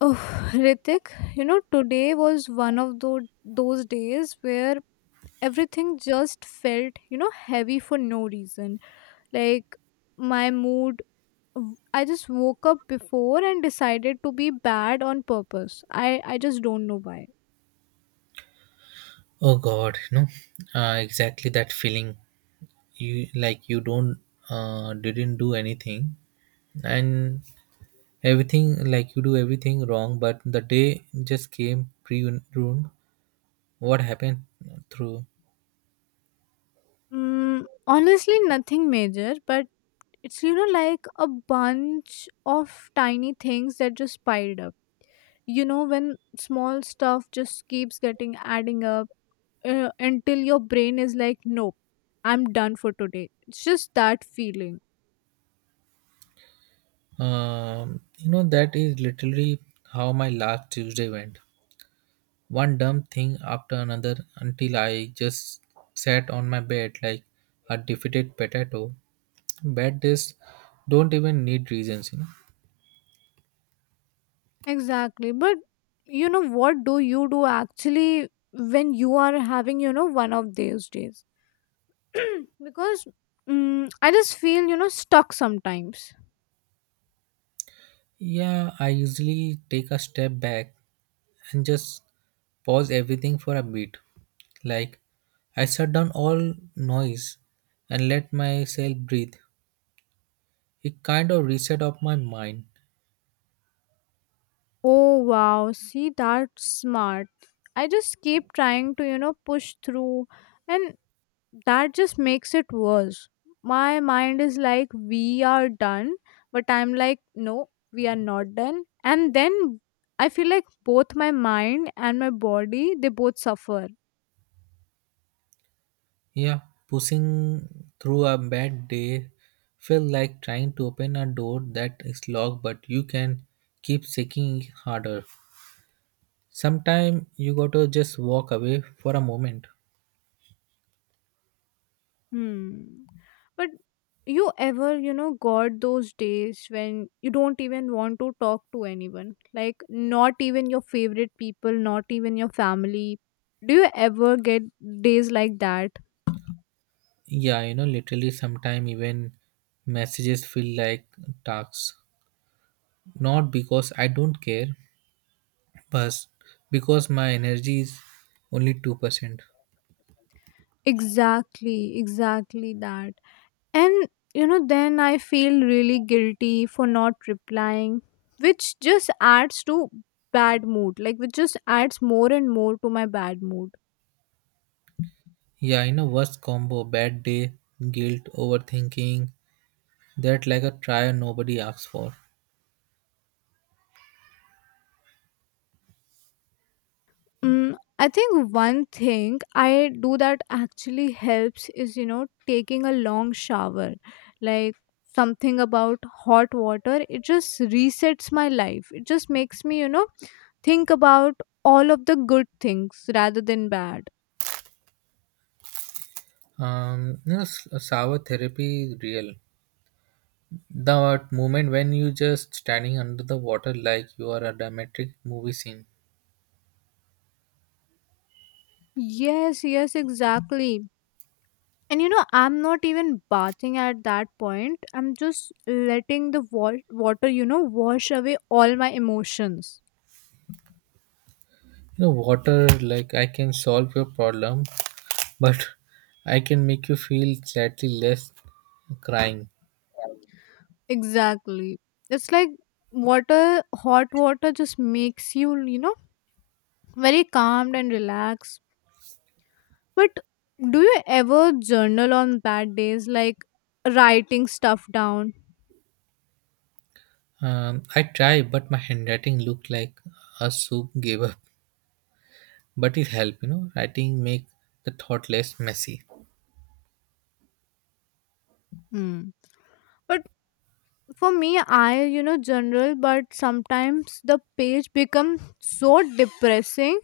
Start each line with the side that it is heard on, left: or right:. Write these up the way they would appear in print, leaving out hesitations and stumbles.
left: Oh, Ritik, you know, today was one of those days where everything just felt, you know, heavy for no reason. Like, my mood, I just woke up before and decided to be bad on purpose. I just don't know why.
right: Oh God, you know, exactly that feeling. You like you don't didn't do anything, and everything like you do everything wrong. But the day just came pre-ruined. What happened through?
left: Honestly, nothing major, but it's, you know, like a bunch of tiny things that just piled up. You know, when small stuff just keeps getting adding up until your brain is like, nope, I'm done for today. It's just that feeling.
right: You know that is literally how my last Tuesday went. One dumb thing after another until I just sat on my bed like a defeated potato. Bad days don't even need reasons, you know.
left: Exactly. But you know, what do you do actually when you are having, you know, one of those days? Because I just feel, you know, stuck sometimes.
right: Yeah, I usually take a step back and just pause everything for a bit. Like, I shut down all noise and let myself breathe. It kind of reset up my mind.
left: Oh, wow. See, that's smart. I just keep trying to, you know, push through. And that just makes it worse. My mind is like, we are done, but I'm like, no, we are not done. And then I feel like both my mind and my body, they both suffer.
right: Yeah, pushing through a bad day felt like trying to open a door that is locked, but you can keep shaking harder. Sometimes you gotta just walk away for a moment.
left: Hmm. But you ever, you know, got those days when you don't even want to talk to anyone? Like, not even your favorite people, not even your family. Do you ever get days like that?
right: Yeah, you know, literally sometimes even messages feel like tasks. Not because I don't care, but because my energy is only 2%.
left: Exactly, exactly that. And you know, then I feel really guilty for not replying, which just adds to bad mood, like which just adds more and more to my bad mood.
right: Yeah, you know, worst combo, bad day, guilt, overthinking, that like a trial nobody asks for.
left: I think one thing I do that actually helps is, you know, taking a long shower. Like something about hot water, it just resets my life. It just makes me, you know, think about all of the good things rather than bad.
right: You know, sour therapy is real. The moment when you just standing under the water like you are a dramatic movie scene.
left: Yes, yes, exactly. And you know, I'm not even bathing at that point. I'm just letting the water, you know, wash away all my emotions.
right: You know, water like I can solve your problem, but I can make you feel slightly less crying.
left: Exactly. It's like water, hot water just makes you, you know, very calmed and relaxed. But do you ever journal on bad days, like writing stuff down?
right: I try, but my handwriting looked like a soup gave up. But it helped, you know. Writing make the thought less messy.
left: Hmm. But for me, I, you know, journal, but sometimes the page becomes so depressing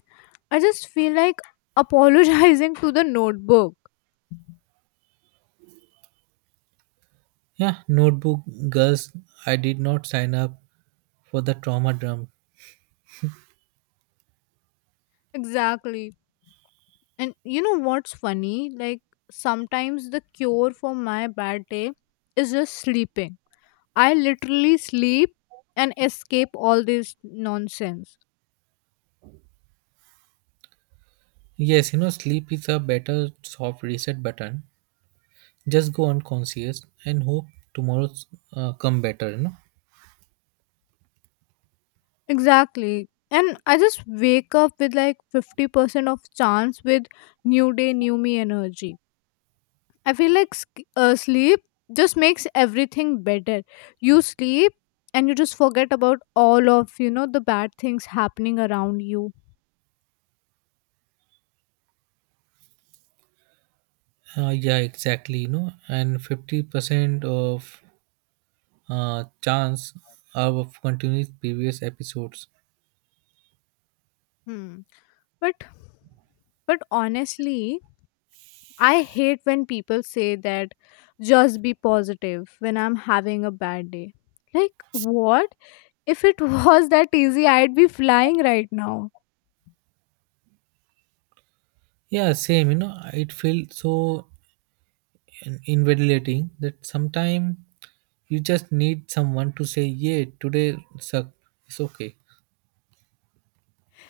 left: I just feel like apologizing to the notebook.
right: Yeah, notebook girls. I did not sign up for the trauma drum.
left: Exactly. And you know what's funny? Like sometimes the cure for my bad day is just sleeping. I literally sleep and escape all this nonsense.
right: Yes, you know, sleep is a better soft reset button. Just go unconscious and hope tomorrow's come better. You know.
left: Exactly. And I just wake up with like 50% of chance with new day, new me energy. I feel like sleep just makes everything better. You sleep and you just forget about all of you know the bad things happening around you.
right: Yeah, exactly. You know, and 50% of chance of continuing previous episodes.
left: Hmm. But but honestly, I hate when people say that just be positive when I'm having a bad day. Like what? If it was that easy, I'd be flying right now.
right: Yeah, same. You know, it feels so invalidating that sometimes you just need someone to say, "Yeah, today suck. It's okay."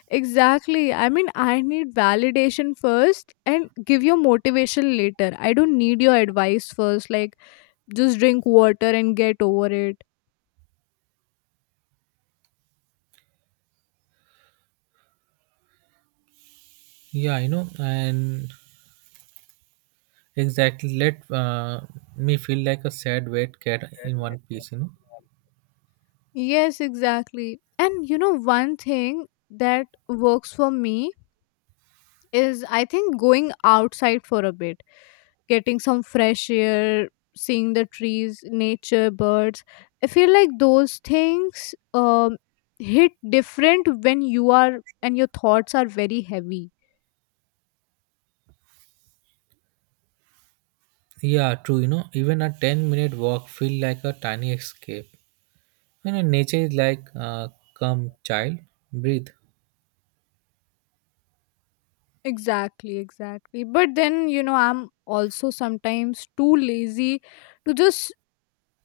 left: Exactly. I mean, I need validation first and give you motivation later. I don't need your advice first. Like, just drink water and get over it.
right: Yeah, you know, and exactly let me feel like a sad wet cat in one piece. You know.
left: Yes, exactly. And you know, one thing that works for me is I think going outside for a bit, getting some fresh air, seeing the trees, nature, birds. I feel like those things hit different when you are and your thoughts are very heavy.
right: Yeah, true. You know, even a ten-minute walk feel like a tiny escape. You know, nature is like, "Come, child, breathe."
left: Exactly, exactly. But then, you know, I'm also sometimes too lazy to just,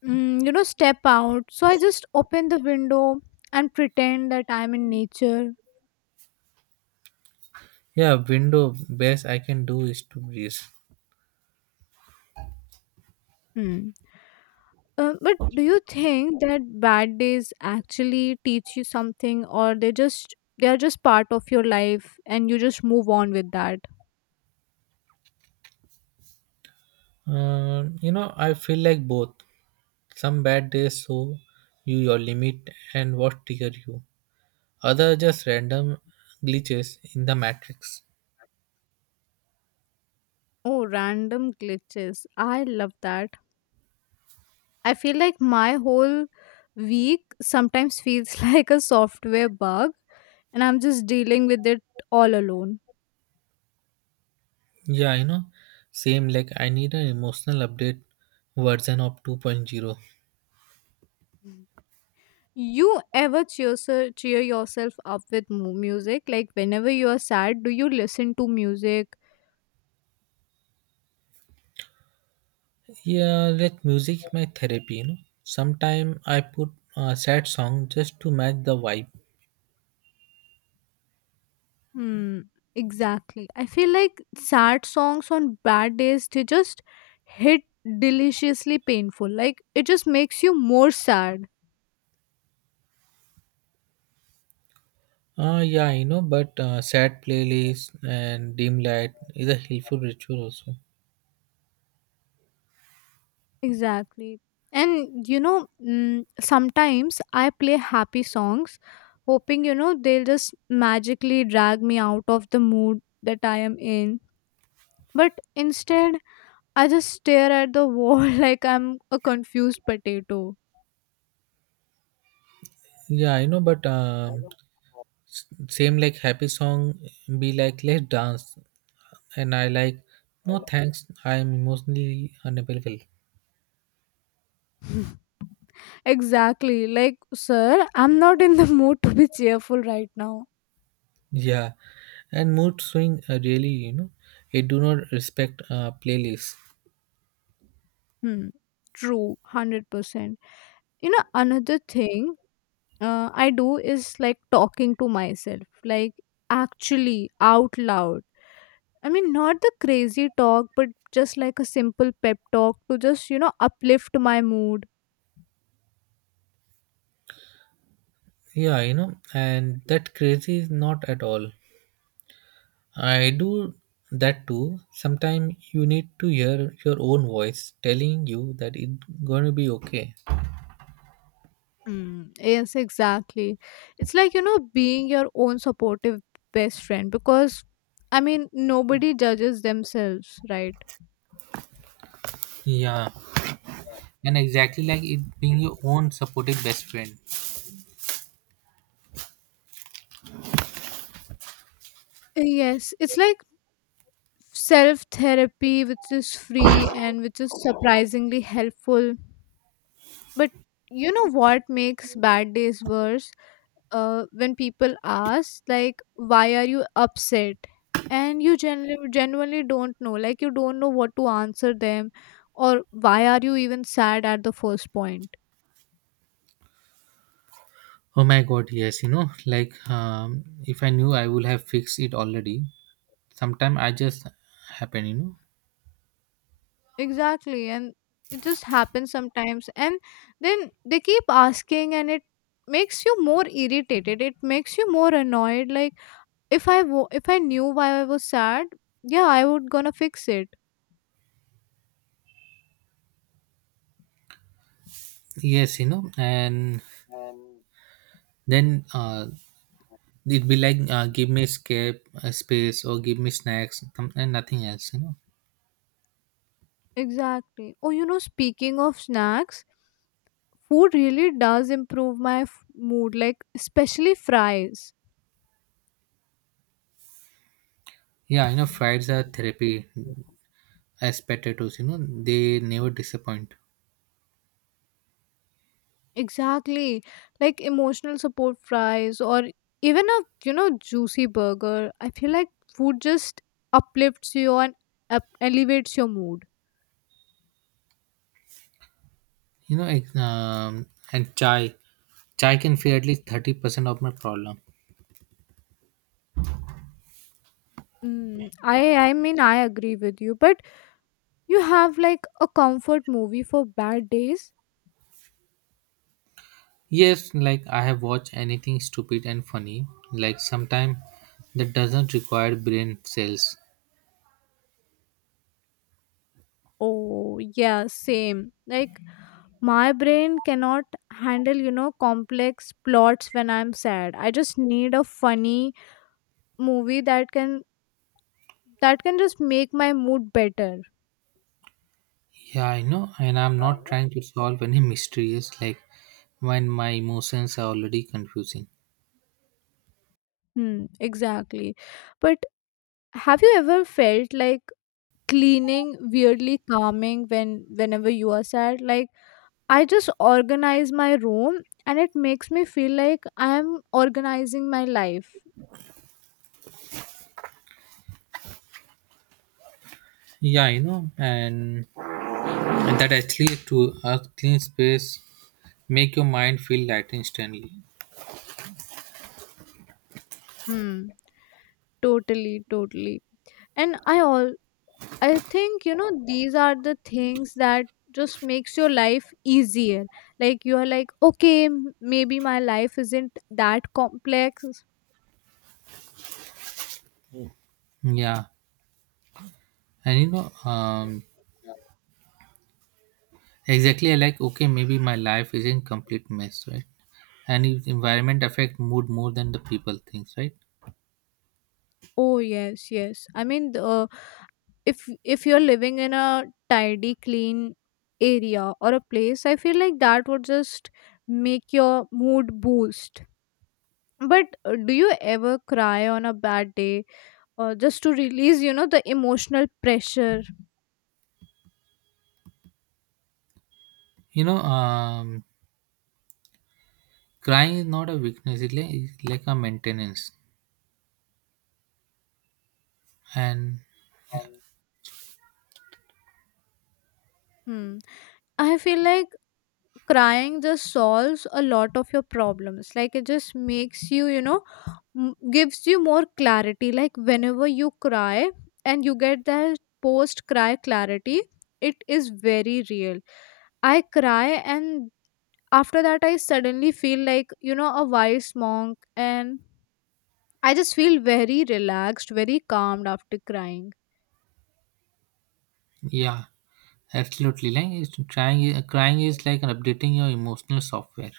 left: you know, step out. So I just open the window and pretend that I'm in nature.
right: Yeah, window best I can do is to breathe.
left: Hmm. But do you think that bad days actually teach you something or they are just part of your life and you just move on with that?
right: You know, I feel like both. Some bad days show you your limit and what trigger you. Other just random glitches in the matrix.
left: Oh, random glitches. I love that. I feel like my whole week sometimes feels like a software bug and I'm just dealing with it all alone.
right: Yeah, you know, same like I need an emotional update version of 2.0.
left: You ever cheer yourself up with music? Like whenever you are sad, do you listen to music?
right: Yeah, let music my therapy, you know. Sometime I put a sad song just to match the vibe.
left: Hmm, exactly. I feel like sad songs on bad days, they just hit deliciously painful. Like it just makes you more sad.
right: Yeah, I know, but sad playlist and dim light is a helpful ritual also.
left: Exactly. And you know, sometimes I play happy songs, hoping, you know, they'll just magically drag me out of the mood that I am in. But instead, I just stare at the wall like I'm a confused potato.
right: Yeah, I know, but same like happy song be like let's dance, and I like no thanks, I am emotionally unavailable.
left: Exactly. Like, sir, I'm not in the mood to be cheerful right now.
right: Yeah, and mood swing really, you know, it do not respect playlist.
left: Hmm. True, 100%. You know, another thing I do is like talking to myself, like actually out loud. I mean, not the crazy talk, but just like a simple pep talk to just, you know, uplift my mood.
right: Yeah, you know, and that crazy is not at all. I do that too. Sometimes you need to hear your own voice telling you that it's gonna be okay.
left: Yes, exactly. It's like, you know, being your own supportive best friend because, I mean, nobody judges themselves, right?
right: Yeah, and exactly like it being your own supportive best friend.
left: Yes, it's like self therapy, which is free and which is surprisingly helpful. But you know what makes bad days worse? When people ask, like, why are you upset? And you genuinely don't know. Like, you don't know what to answer them or why are you even sad at the first point.
right: Oh my god, yes, you know, like if I knew I would have fixed it already. Sometimes I just happen, you know.
left: Exactly. And it just happens sometimes. And then they keep asking, and it makes you more irritated. It makes you more annoyed. Like, if I knew why I was sad, yeah, I would gonna fix it.
right: Yes, you know, and then it'd be like give me escape space or give me snacks and nothing else, you know.
left: Exactly. Oh, you know, speaking of snacks, food really does improve my mood, like, especially fries.
right: Yeah, you know, Fridays are therapy as potatoes you know they never disappoint.
left: Exactly. Like, emotional support fries or even a, you know, juicy burger. I feel like food just uplifts you and elevates your mood.
right: You know and chai can feel at least 30% of my problem.
left: I mean I agree with you, but you have like a comfort movie for bad days.
right: Yes, like I have watched anything stupid and funny, like sometime that doesn't require brain cells.
left: Oh yeah, same. Like my brain cannot handle you know complex plots when I'm sad. I just need a funny movie that can just make my mood better.
right: Yeah, I know, and I'm not trying to solve any mysteries, like when my emotions are already confusing.
left: Hmm, exactly. But have you ever felt like cleaning weirdly calming when whenever you are sad? Like I just organize my room and it makes me feel like I'm organizing my life.
right: Yeah, you know, and that actually to a clean space make your mind feel light instantly.
left: Hmm, totally. And I all. I think you know these are the things that just makes your life easier. Like you are like, okay, maybe my life isn't that complex.
right: Yeah, and you know, um exactly, I like okay, maybe my life isn't complete mess, right? And if environment affect mood more than the people thinks, right?
left: Oh yes, yes. I mean, if you're living in a tidy, clean area or a place, I feel like that would just make your mood boost. But do you ever cry on a bad day, just to release, you know, the emotional pressure?
right: You know, crying is not a weakness; it's like a maintenance. And
left: Hmm. I feel like crying just solves a lot of your problems. Like it just makes you you know gives you more clarity. Like whenever you cry and you get that post cry clarity, it is very real. I cry and after that I suddenly feel like you know a wise monk and I just feel very relaxed, very calmed after crying.
right: yeah, absolutely, like it's trying, crying is like updating your emotional software.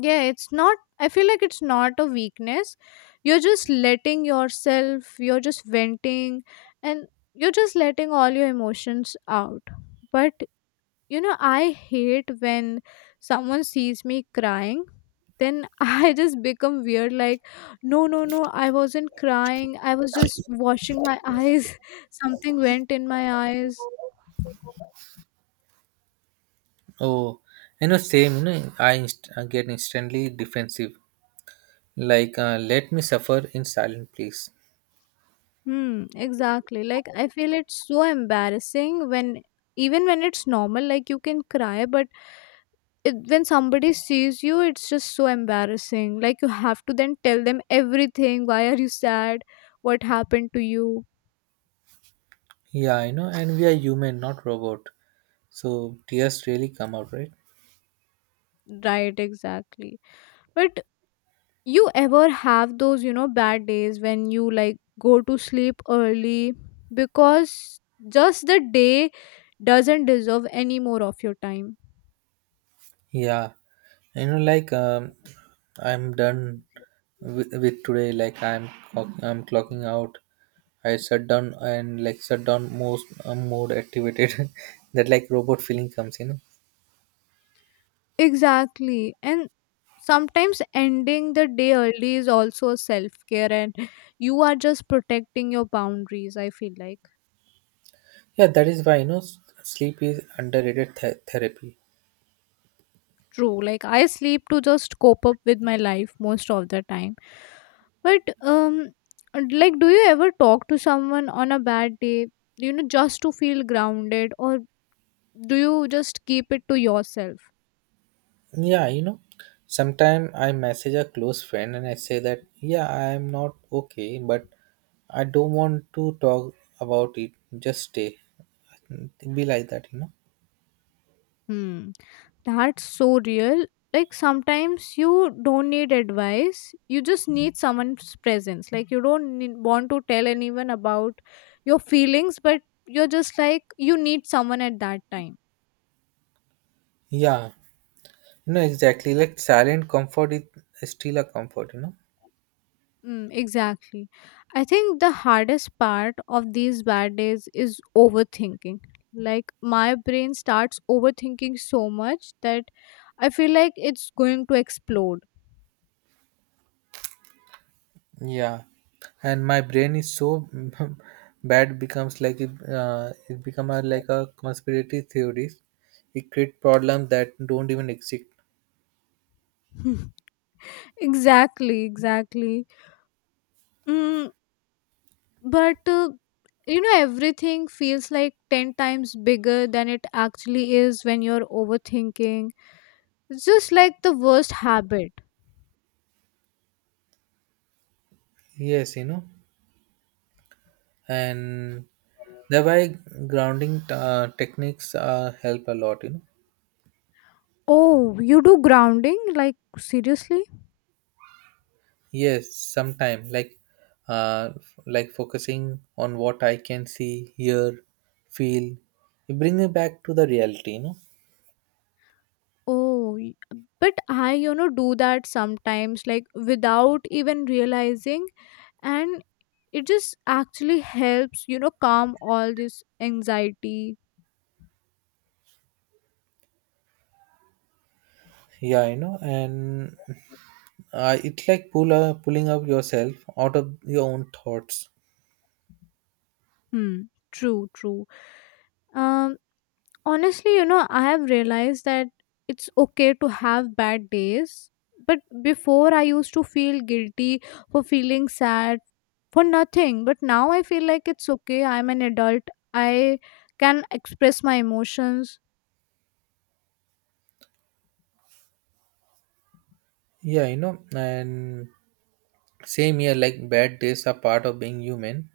left: Yeah, it's not, I feel like it's not a weakness. You're just letting yourself, you're just venting and you're just letting all your emotions out. But you know I hate when someone sees me crying, then I just become weird like no I wasn't crying, I was just washing my eyes something went in my eyes.
right: Oh, you know, same. You know, I get instantly defensive. Like, let me suffer in silence, please.
left: Hmm, exactly. Like I feel it's so embarrassing when even when it's normal, like you can cry, but it, when somebody sees you, it's just so embarrassing. Like you have to then tell them everything. Why are you sad? What happened to you?
right: Yeah, you know, and we are human, not robot. So tears really come out, right?
left: Right, exactly. But you ever have those, you know, bad days when you like go to sleep early because just the day doesn't deserve any more of your time.
right: Yeah, you know, like I'm done with today. Like I'm clocking out. I shut down and like shut down most mode activated. That like robot feeling comes. You know?
left: Exactly. And sometimes ending the day early is also a self care, and you are just protecting your boundaries. I feel like
right: Yeah, that is why you know sleep is underrated therapy.
left: true. Like, I sleep to just cope up with my life most of the time. But, like, do you ever talk to someone on a bad day, you know, just to feel grounded, or do you just keep it to yourself?
right: Yeah, you know, sometimes I message a close friend and I say that yeah I am not okay, but I don't want to talk about it. Just stay. Be like that, you know.
left: Hmm. That's so real. Like sometimes you don't need advice. You just need someone's presence. Like you don't want to tell anyone about your feelings, but you're just like you need someone at that time.
right: Yeah. No, exactly. Like silent comfort is still a comfort, you know.
left: Exactly. I think the hardest part of these bad days is overthinking. Like my brain starts overthinking so much that I feel like it's going to explode.
right: Yeah, and my brain is so bad becomes like it, it become a, like a conspiracy theories. It create problems that don't even exist.
left: Exactly, exactly. Mm, but you know everything feels like ten times bigger than it actually is when you're overthinking. It's just like the worst habit.
right: Yes, you know, and thereby grounding techniques help a lot. You know.
left: Oh, you do grounding, like seriously?
right: Yes, sometime like like focusing on what I can see, hear, feel. It bring me back to the reality. You know.
left: oh y- but I you know do that sometimes like without even realizing, and it just actually helps you know calm all this anxiety.
right: Yeah, I know, and it's like pulling up yourself out of your own thoughts.
left: Hmm, true. um Honestly, you know, I have realized that it's okay to have bad days, but before I used to feel guilty for feeling sad for nothing. But now I feel like it's okay, I'm an adult, I can express my emotions.
right: Yeah, I know, and same here. Like bad days are part of being human,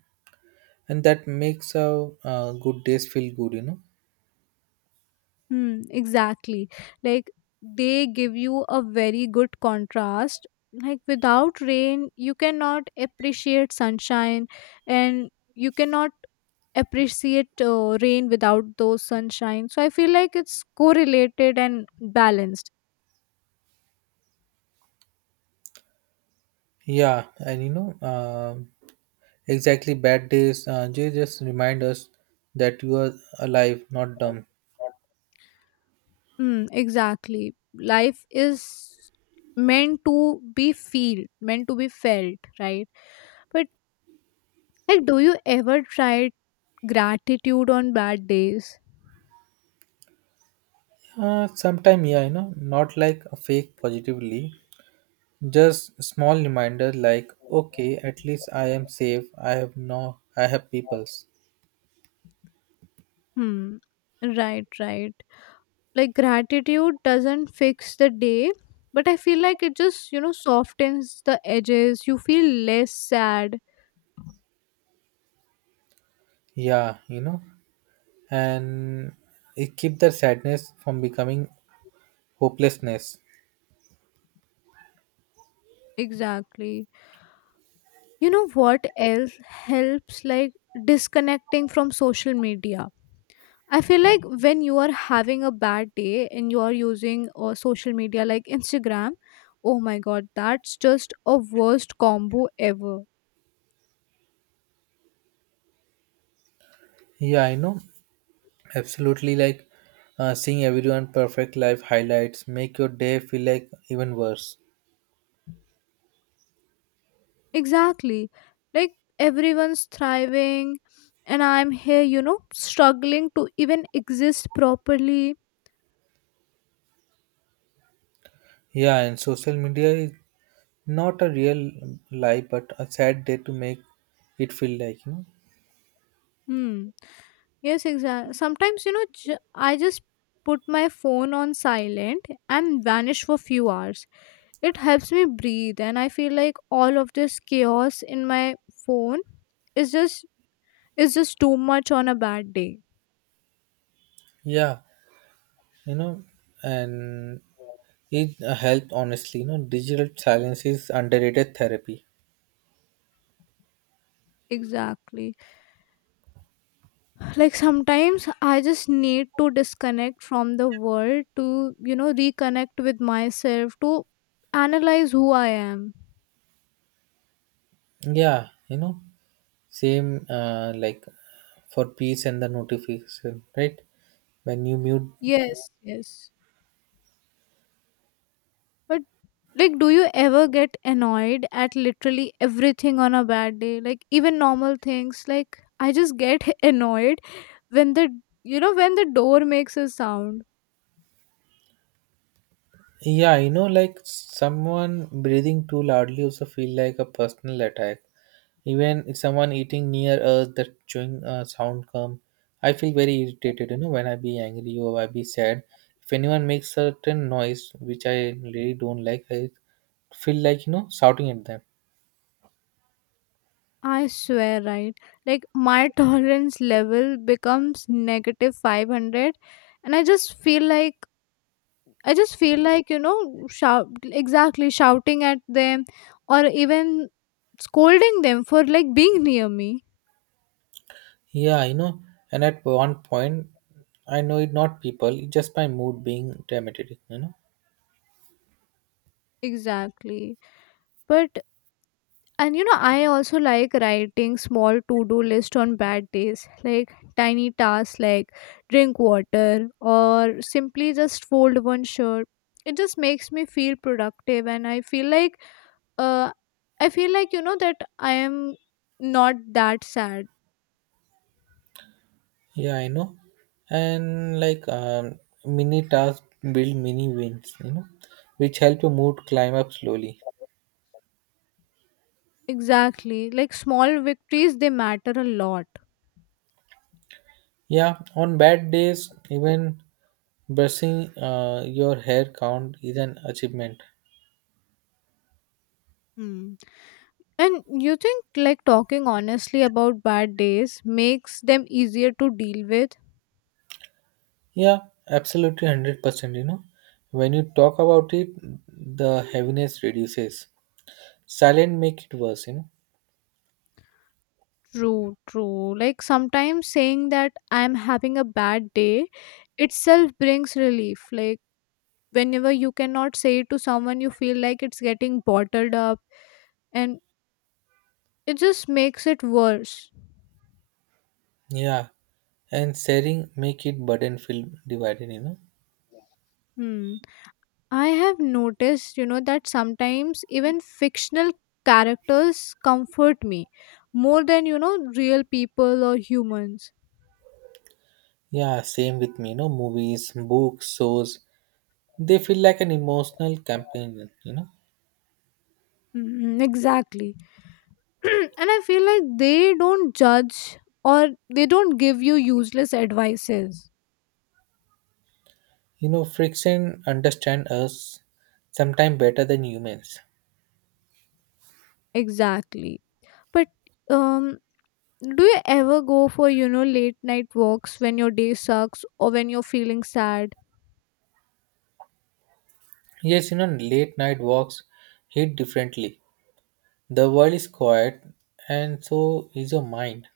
right: and that makes our good days feel good. You know.
left: Hmm, exactly. Like they give you a very good contrast. Like without rain, you cannot appreciate sunshine and you cannot appreciate rain without those sunshine. So I feel like it's correlated and balanced.
right: Yeah, and you know, exactly. Bad days, they just remind us that you are alive, not dumb.
left: Mm, exactly. Life is meant to be felt, right? But like do you ever try gratitude on bad days?
right: Sometime, yeah, you know, not like a fake positively, just small reminder like, okay, at least I am safe. I have no, I have peoples.
left: Hmm. Right, right. Like gratitude doesn't fix the day, but I feel like it just, you know, softens the edges. You feel less sad.
right: Yeah, you know, and it keep the sadness from becoming hopelessness.
left: Exactly. You know what else helps like disconnecting from social media? I feel like when you are having a bad day and you are using social media like Instagram, oh my god, that's just a worst combo ever.
right: Yeah, I know, absolutely. Like seeing everyone perfect life highlights make your day feel like even worse.
left: Exactly. Like everyone's thriving, and I'm here, you know, struggling to even exist properly.
right: Yeah, and social media is not a real life, but a sad day to make it feel like you know.
left: Hmm. Yes, exactly. Sometimes, you know, I just put my phone on silent and vanish for few hours. It helps me breathe, and I feel like all of this chaos in my phone is just is just too much on a bad day.
right: Yeah, you know, and it helped honestly, you know, digital silence is underrated therapy.
left: Exactly. Like sometimes I just need to disconnect from the world to, you know, reconnect with myself to analyze who I am.
right: Yeah, you know, same like for peace and the notification, right? When you mute,
left: Yes, yes. But like do you ever get annoyed at literally everything on a bad day, like even normal things? Like I just get annoyed when the you know when the door makes a sound.
right: yeah, you know, like someone breathing too loudly also feel like a personal attack. Even if someone eating near us, that chewing sound come, I feel very irritated. You know, when I be angry or I be sad, if anyone makes certain noise which I really don't like, I feel like you know shouting at them.
left: I swear, right? Like my tolerance level becomes negative 500 and I just feel like you know, shout exactly shouting at them, or even scolding them for like being near me.
right: Yeah, you know, and at one point, I know it not people, it just my mood being dramatic, you know.
left: Exactly. But and you know, I also like writing small to-do list on bad days, like tiny tasks like drink water or simply just fold one shirt. It just makes me feel productive and I feel like uh I feel like, you know, that I am not that sad.
right: Yeah, I know. And like mini tasks build mini wins, you know, which help your mood climb up slowly.
left: Exactly. Like small victories, they matter a lot.
right: Yeah, on bad days, even brushing your hair count is an achievement.
left: Hmm. And you think like talking honestly about bad days makes them easier to deal with?
right: Yeah, absolutely 100%, you know. When you talk about it, the heaviness reduces. Silent make it worse, you know.
left: True, true. Like sometimes saying that I'm having a bad day itself brings relief. Like whenever you cannot say it to someone, you feel like it's getting bottled up and it just makes it worse.
right: Yeah, and sharing make it burden feel divided, you know.
left: Hmm. I have noticed, you know, that sometimes even fictional characters comfort me more than, you know, real people or humans.
right: Yeah, same with me, you know, movies, books, shows. They feel like an emotional campaign, you know.
left: Mm, exactly. And I feel like they don't judge or they don't give you useless advices.
right: You know, friction understand us sometimes better than humans.
left: Exactly. But um do you ever go for, you know, late night walks when your day sucks or when you're feeling sad?
right: Yes, you know, late night walks hit differently. The world is quiet and so is your mind.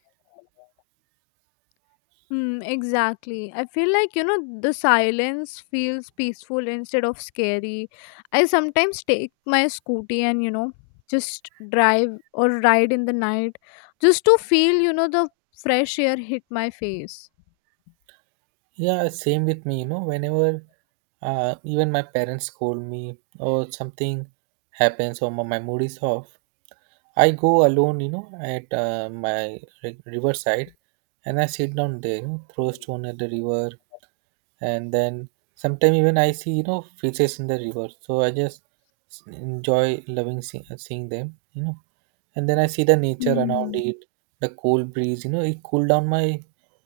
left: Hmm, exactly. I feel like, you know, the silence feels peaceful instead of scary. I sometimes take my scooty and, you know, just drive or ride in the night just to feel, you know, the fresh air hit my face.
right: Yeah, same with me, you know, whenever even my parents scold me or something happens or my mood is off, I go alone, you know, at my riverside, and I sit down there, you know, throw a stone at the river, and then sometimes even I see, you know, fishes in the river. So I just enjoy loving seeing them, you know. And then I see the nature around
left: Mm.
right: it, the cool breeze, you know, it cool down my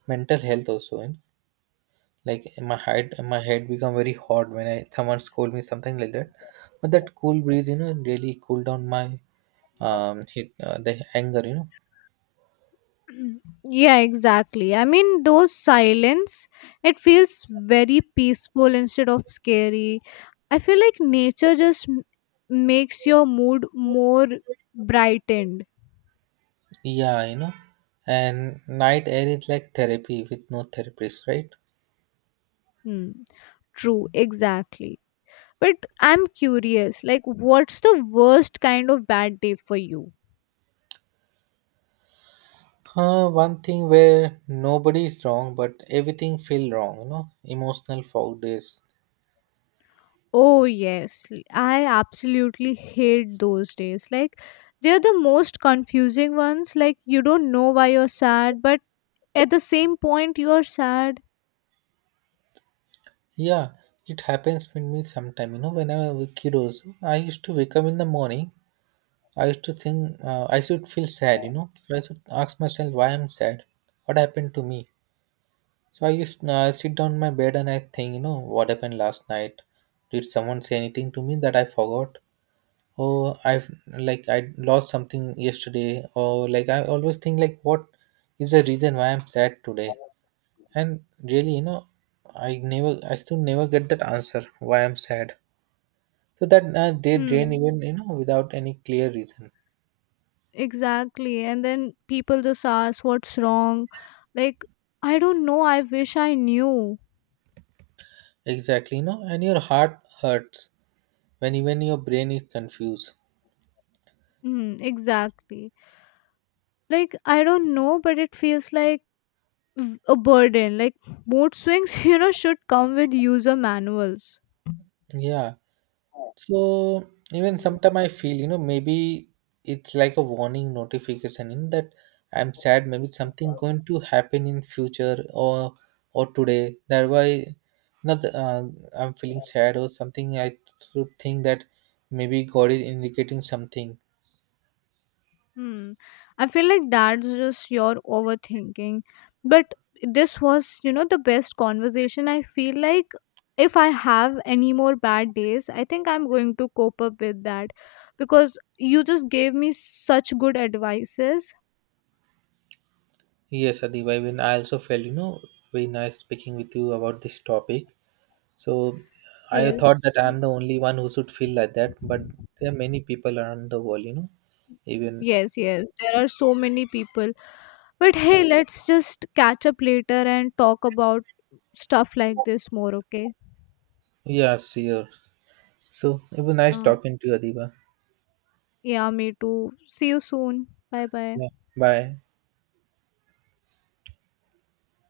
right: mental health also. You know? Like my head become very hot when I someone scold me something like that. But that cool breeze, you know, really cool down my the anger, you know.
left: Yeah, exactly. I mean, those silence, it feels very peaceful instead of scary. I feel like nature just makes your mood more brightened.
right: Yeah, you know, and night air is like therapy with no therapist, right?
left: Hmm. True, exactly. But I'm curious, like, what's the worst kind of bad day for you?
right: One thing where nobody is wrong, but everything feel wrong, you know, emotional fog days.
left: Oh, yes. I absolutely hate those days. Like, they're the most confusing ones. Like, you don't know why you're sad, but at the same point, you're sad.
right: Yeah, it happens with me sometime, you know, when I was a kid also, I used to wake up in the morning, I used to think I should feel sad, you know, so I should ask myself why I'm sad, what happened to me. So I used sit down on my bed and I think, you know, what happened last night? Did someone say anything to me that I forgot? Oh I've Like I lost something yesterday, or like I always think like what is the reason why I'm sad today. And really, you know, I still never get that answer why I'm sad. So that they drain
left: Hmm,
right: even you know without any clear reason.
left: exactly. And then people just ask, what's wrong? Like, I don't know. I wish I knew.
right: Exactly, you know, and your heart hurts when even your brain is confused.
left: Hmm, exactly. Like, I don't know, but it feels like a burden. Like mood swings, you know, should come with user manuals.
right: Yeah. So even sometimes I feel, you know, maybe it's like a warning notification in that I'm sad, maybe something going to happen in future or today. That why not I'm feeling sad or something. I should think that maybe God is indicating something.
left: Hmm. I feel like that's just your overthinking. But this was, you know, the best conversation. I feel like if I have any more bad days, I think I'm going to cope up with that because you just gave me such good advices.
right: Yes, Adibai, when I also felt, you know, very nice speaking with you about this topic. So I thought
left: Yes,
right: that I'm the only one who should feel like that, but there are many people around the world, you know, even.
left: yes, yes. There are so many people. But hey, let's just catch up later and talk about stuff like this more, okay?
right: Yeah, sure. So it was nice
left: Uh,
right: talking to you, Adiba.
left: yeah, me too. See you soon. Bye bye.
right: Yeah. Bye.